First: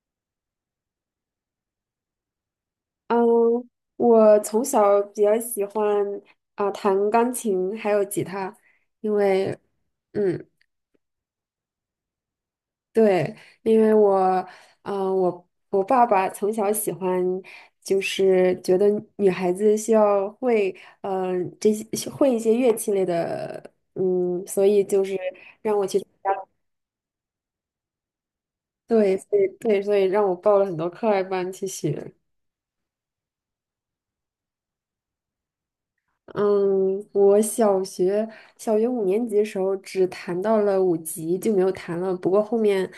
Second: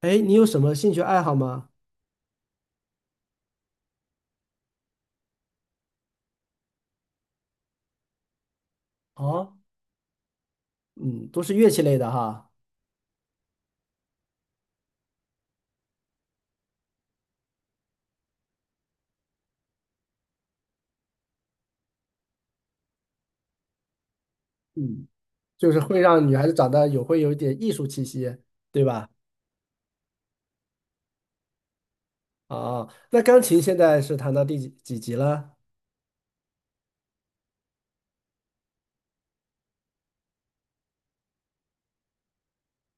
哎，你有什么兴趣爱好吗？嗯，我从小比较喜欢啊、弹钢琴还有吉他，因啊，为嗯嗯，都是乐器类的哈。对，因为我我爸爸从小喜欢，就是觉得女孩子需要会这些会一些乐器类的，嗯，所以就嗯，是就让是我去，会让女孩子长得会有一点艺术气息，对吧？对，所以对，所以让我报了很多课外班去学。啊，那钢琴现在是弹到第几级了？嗯，我小学5年级的时候只弹到了5级，就没有弹了。不过后面，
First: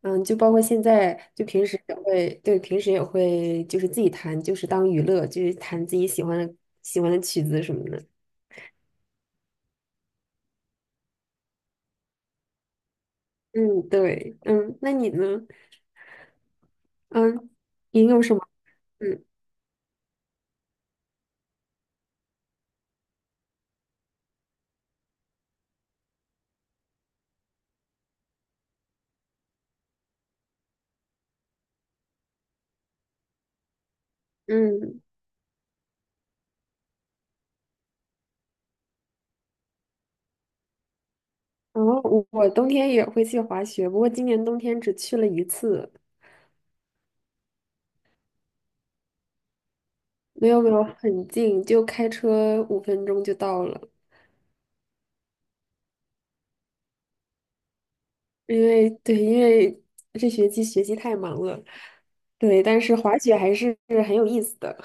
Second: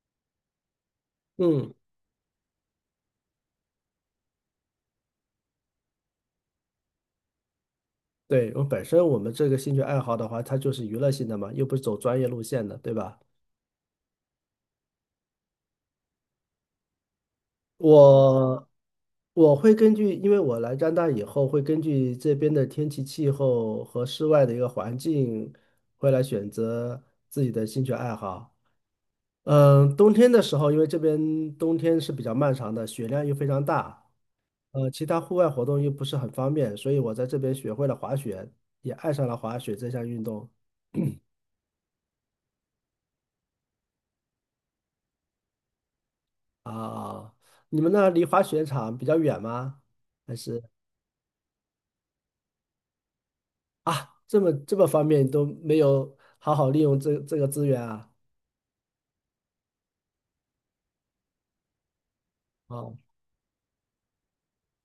嗯，就包括现在，就平嗯，时也会，对，平时也会就是自己弹，就是当娱乐，就是弹自己喜欢的曲子什么的。对，我本身我们这个兴趣爱好的话，它就是娱乐性的嘛，又不是走专业路线的，对吧？嗯，对，嗯，那你呢？嗯，你有什么？我嗯我会根据，因为我来加拿大以后，会根据这边的天气、气候和室外的一个环境，会来选择自己的兴趣爱好。嗯，冬天的时候，因为这边冬天是比较漫长的，雪量又非常大，嗯，其他户外活动又不是很方便，所以我在这边学会了滑雪，也爱上了滑雪这项运动然后我冬天也会去滑雪，不过今年冬天只去了一次。啊。你们那离滑雪场比较远吗？还没有是没有很近，就开车5分钟就到了。啊，这么方便都没有好好利用这个资源啊？因为对，因为这学期学习太忙了，对，但是哦，滑雪还是很有意思的。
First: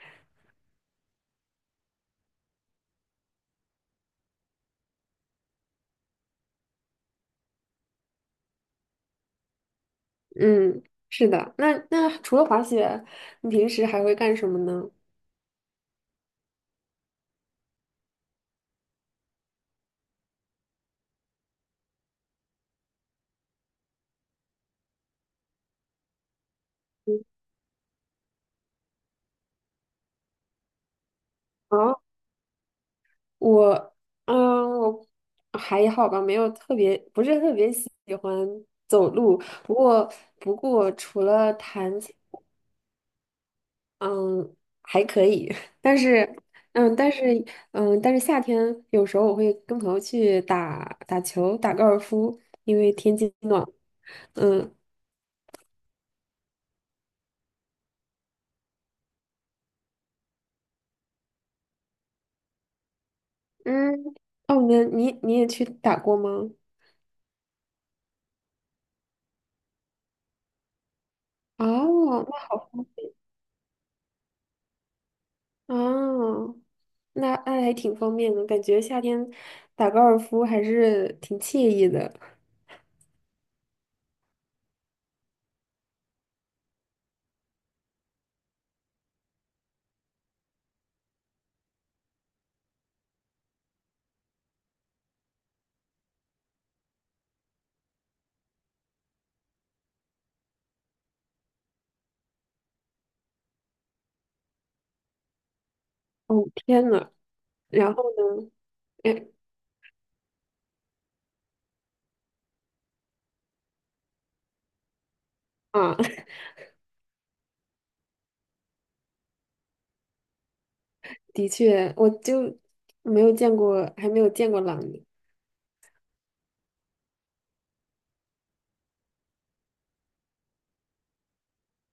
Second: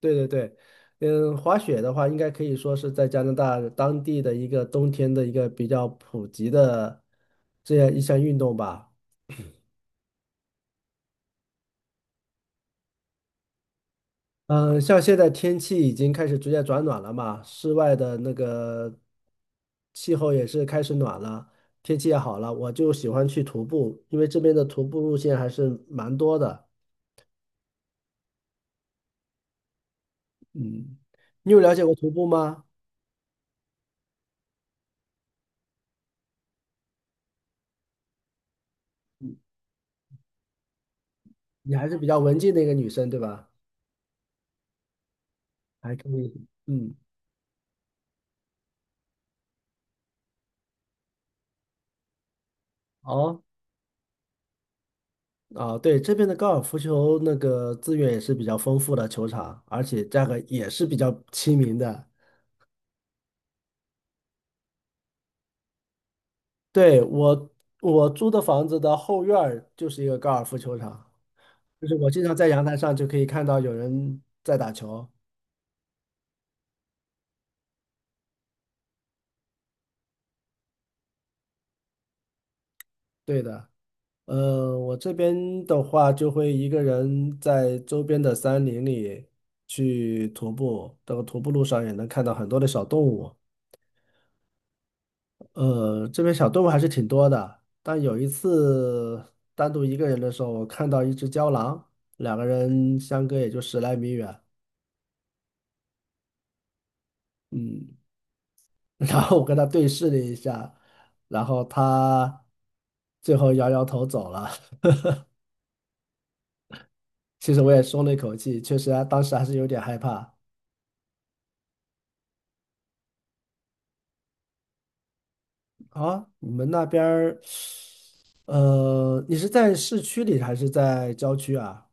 对对对，嗯，滑雪的话，应该可以说是在加拿大当地的一个冬天的一个比较普及的这样一项运动吧。嗯，是的。那那除了滑雪，你平时还会干什么嗯，呢？像现在天气已经开始逐渐转暖了嘛，室外的那个气候也是开始暖了，天气也好了，我就喜欢去徒步，因为这边的徒步路线还是蛮多的。嗯，你有了解过啊，徒步吗？我，我还好吧，没有特别，不是特别喜欢走路。嗯，不过，不过除了你还是弹比琴，较文静的一个女生，对吧？嗯，还可以，还但可是，以。嗯，嗯，但是，嗯，但是夏天有时候我会跟朋友去打打球、打高尔夫，因为天气哦，暖。嗯。啊，对，这边的高尔夫球那个资源也是比较丰富的球场，而且价格也是比较亲民的。嗯，哦，你也去打过吗？对，我租的房子的后院儿就是一个高尔夫球场，就是我哦，经那常在阳好。台上就可以看到有人在打球。哦，那那还挺方便的，感觉夏天打高尔夫还是挺惬意的。对的，我这边的话就会一个人在周边的山林里去徒步，这个徒步路上也能看到很多的小动物。这边小动物还是挺多的，但有一次单独一个人的时候，我看到一只郊狼，两个人相隔也就十来米远。哦，天呐，然嗯。后呢？然哎。后我跟他对视了一下，然后他最后摇摇头走了。啊，其实我也松了一口气，确实啊，当时还是有点害怕。的确，我就没有见过，还没有见过狼。啊，你们那边儿，你是在市区里还是在郊区啊？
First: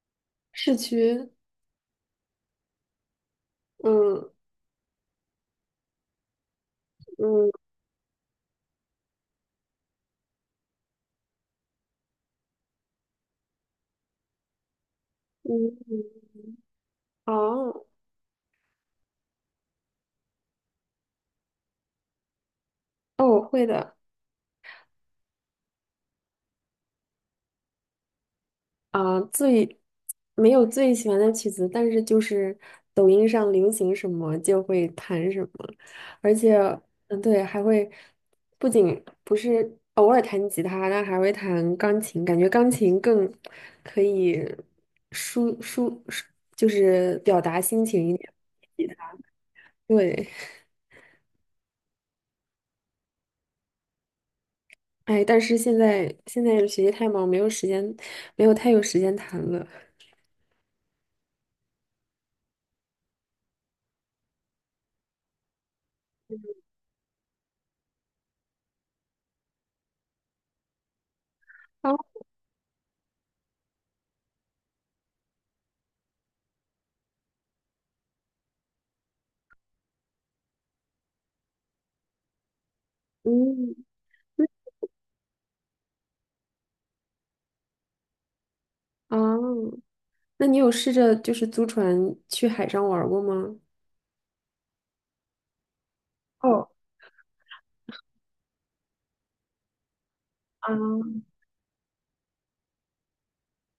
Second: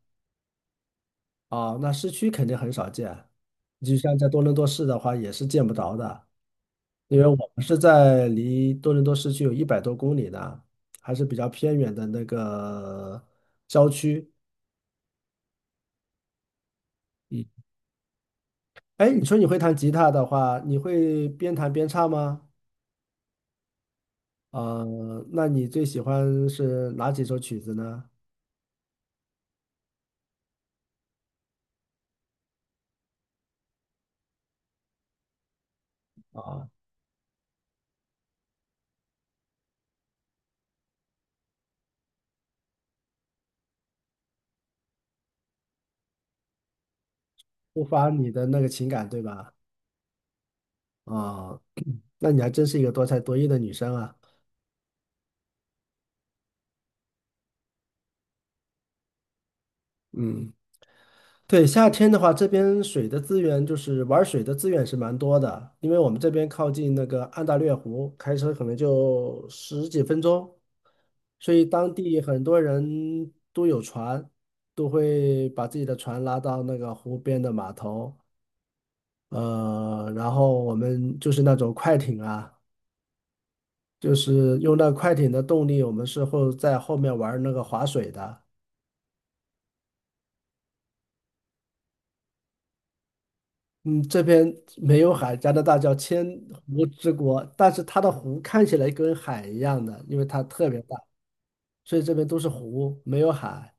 市区。啊，那市区肯定很少见，就像在嗯。多伦多市的话，也是见不着的，因为我嗯。们是在离多伦多市区有一百多公里的，还是比较偏远的那个郊区。嗯。嗯，哦。哎，你说你会弹吉他的话，你会边弹边唱吗？哦，我会的。啊，那你最喜欢是哪几首曲子呢？啊，没有最喜欢的曲子，但是就是抖音上流行什么就会弹什么，而且啊，对，还会不仅不是偶尔弹吉他，但还会弹钢琴，感觉钢琴更可以抒抒抒，就是表达抒心情发一你点。的那个情感，对吧？对。啊，那你还真是一个多才多艺的女生啊。哎，但是现在学习太忙，没有时间，没有太有时间谈了。嗯，对，夏天的话，这边水的资源就是玩水的资源是蛮多的，因为我们这边靠近那个安大略湖，开车可能就十几分钟。所以哦。当地很多人都有船，都会把自己的船拉到那个湖边的码头，然后我们就是那种快艇啊，嗯。就是用那快艇的动力，我们是会在后面玩那个划水的。哦，那你有试着就是租船去海上玩儿过吗？嗯，这边没有海，加拿大叫千哦。湖之国，但是它的湖看起来跟海一样的，因为它特啊。别大，所以这边都是湖，没有海。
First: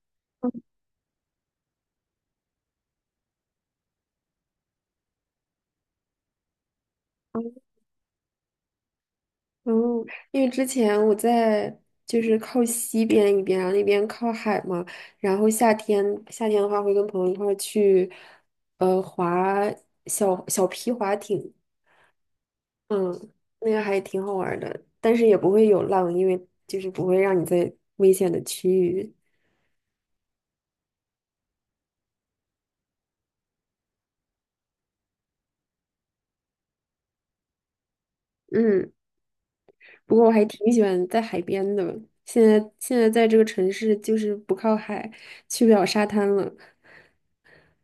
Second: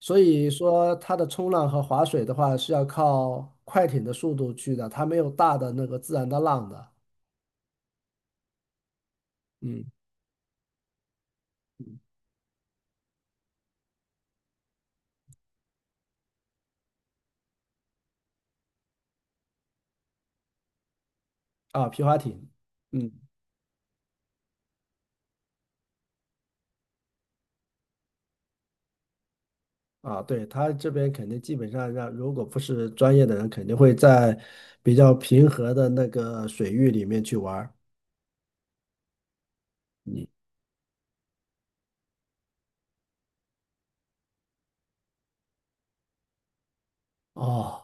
所以说它的冲浪和划水的话是要靠快艇的速度去的，它没有大的那个自然的浪的。哦。嗯，哦，因为之前我在就是靠西边一边啊，然后那边靠海嘛，然后夏天的话会跟朋友一块儿去，划小小皮划艇，啊，皮划艇，嗯，嗯，那个还挺好玩儿的，但是也不会有浪，因为就是不会让你在危险的区域。啊，对，它这边肯定基本上让，如果不是专业的人，肯定会在比较平和的那个水域里面去玩儿。嗯，不过我还挺喜欢在海边的。现在在这个城市就是不靠海，去不了沙滩了。哦，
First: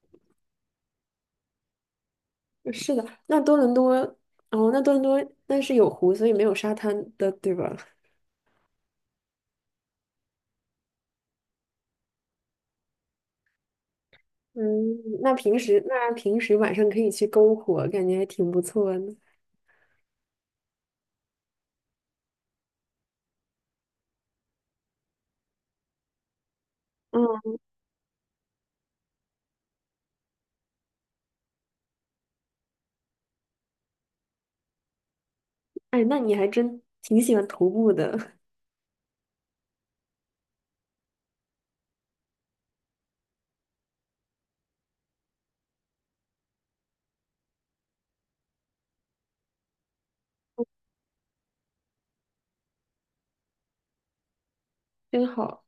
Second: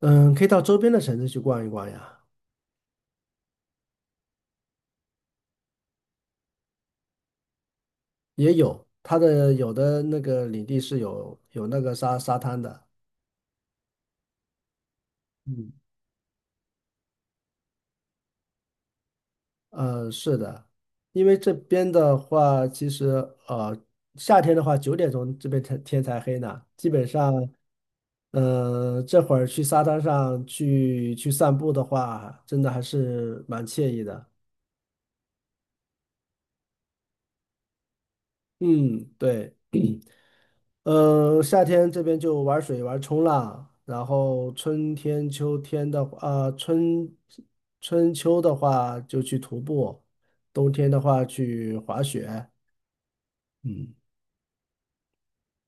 嗯，可以到周边的城市去逛一逛呀，是的，那多伦多，哦，那多伦多那是有湖，所以没有沙滩的，对吧？也有它的有的那个领地是有那个沙滩的。嗯，那平嗯时那平时晚上可以去篝火，感觉还挺不错的。嗯，是的，因为这边的话，其实呃，夏天的话，9点钟这边天才黑呢。基本上，嗯。嗯、这会儿去沙滩上去散步的话，真的还是蛮惬意的。哎，那你还真挺喜欢徒步的，嗯，对，嗯、夏天这边就玩水、玩冲浪，然后春天、秋天的话，啊、春春秋的话就去徒步，冬天的话去滑雪。嗯。真好。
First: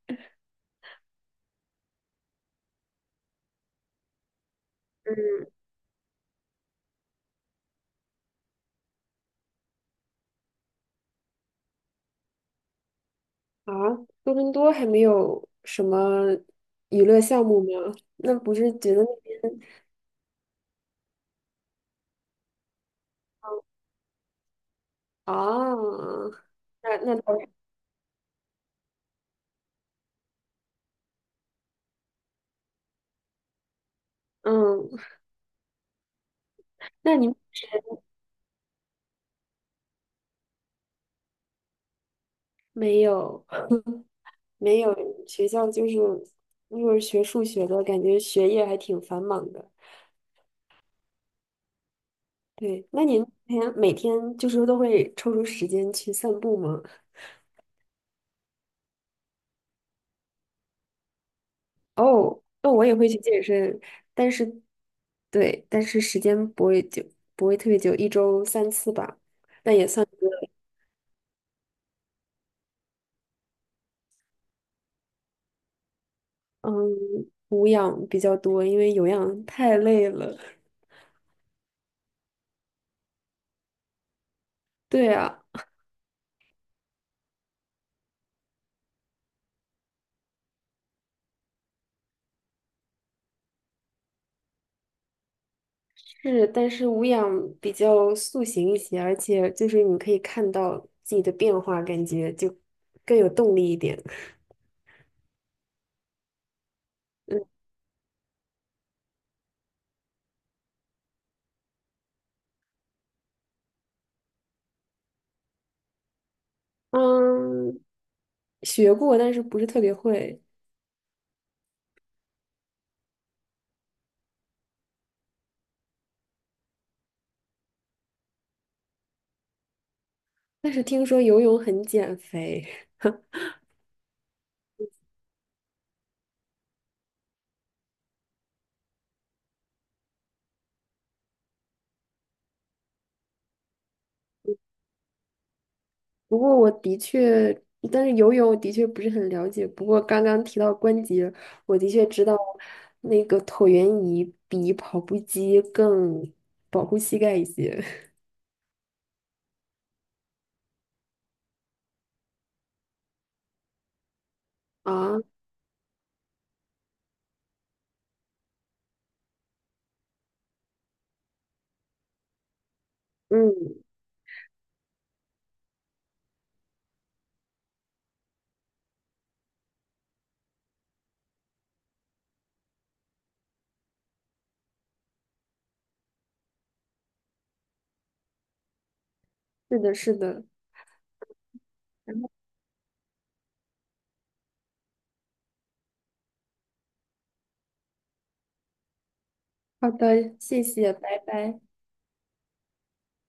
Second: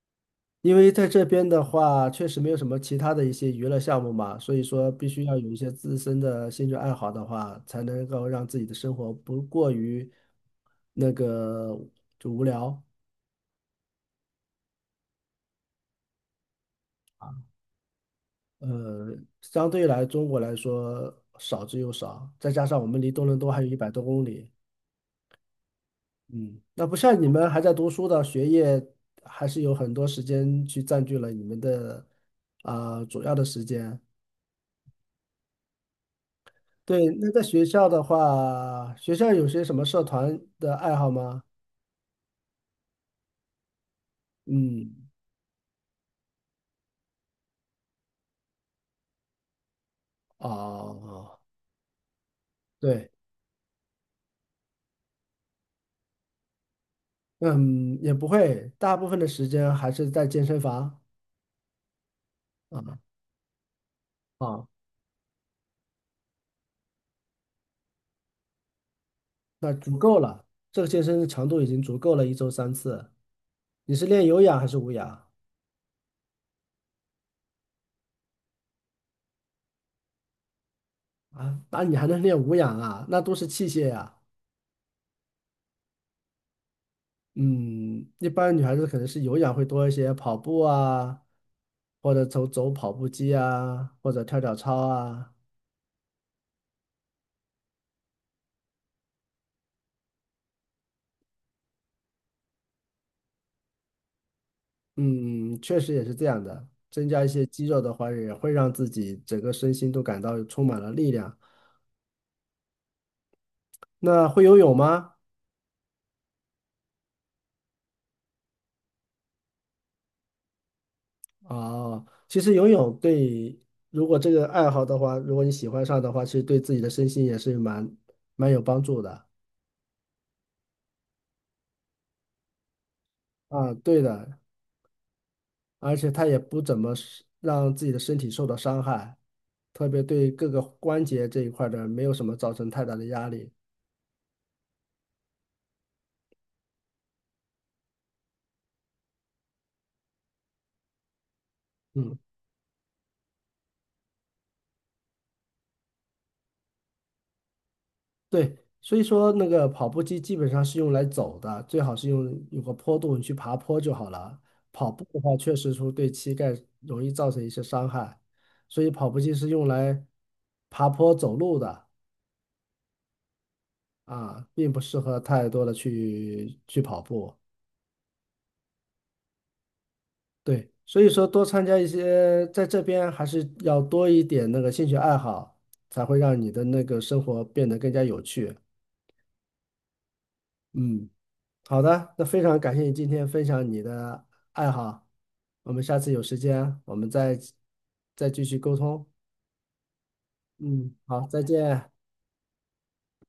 因为在这边的话，确实没有什么其他的一些娱乐项目嘛，所以说必须要嗯。有一些自身的兴趣爱好的话，才能够让自己的生活不过于那个就无聊。啊，多伦多还没有什么娱乐项目吗？那不是觉得那呃，边相对来中国来说少之又少，再加上我们离多伦多还有一百多公里，啊，嗯，那不那像你倒是，们还在读书的，学业还是有很多时间去占据了你们的主要的时间。嗯，对，那那您在学校的话，学校有些什么社团的爱好吗？没有没有嗯，学校就是，如果是学数学的，感觉学业还挺繁忙的。哦，对，那对，您每天就是都会抽出时间去散步吗？嗯，也不会，大部分的时间还是在健身房哦，那我也啊会去健身，但是啊。对，但是时间不会久，不会特别久，一周3次吧。那但也足算。够了，这个健身的强度已经足够了，一周三次。你是练有氧还是无氧嗯，无氧比较多，因为有氧太累了。啊？那你还能练无氧啊？那都是器械呀、对啊，嗯，一般女孩子可能是有氧会多一些，跑步啊，或者走走跑步机啊，或者跳跳操啊。是，但是无氧比较塑形一些，而且就是你可以看到自己的变化，感觉就更有动力一点。嗯，确实也是这样的。增加一些肌肉的话，也会让自己整个身心都感到充满了力量。那会游泳吗？嗯，学过，但是不是特别会。哦，其实游泳对，如果这个爱好的话，如果你喜欢上的话，其实对自己的身心也是蛮有帮助的。但是听说游泳很减肥。啊，对的，而且它也不怎么是让自己的身体受到伤害，特别对各个关节这一块儿的没有什么造成太大的压力。不过我的确，但是游泳我的确不是很了解。不过刚刚提到关节，我的确嗯。知道那个椭圆仪比跑步机更保护膝盖一些。对，所以说那个跑步机基本上是用来走的，最好是用有个坡度，你去爬坡就好了。跑步的啊，话，确实说对膝盖容易造成一些伤害，所以跑步机是用来爬坡走路的嗯，啊，并不适合太多的去跑步。对，所以说多参加一些，在这边还是要多一点那个兴趣爱好，才会让你的那个生活变得更加有趣。是的，是的。嗯。好的，那非常感谢你今天分享你的爱好，我们下次有时间我们再继续沟通。好的，谢谢，嗯，拜好，再拜。见。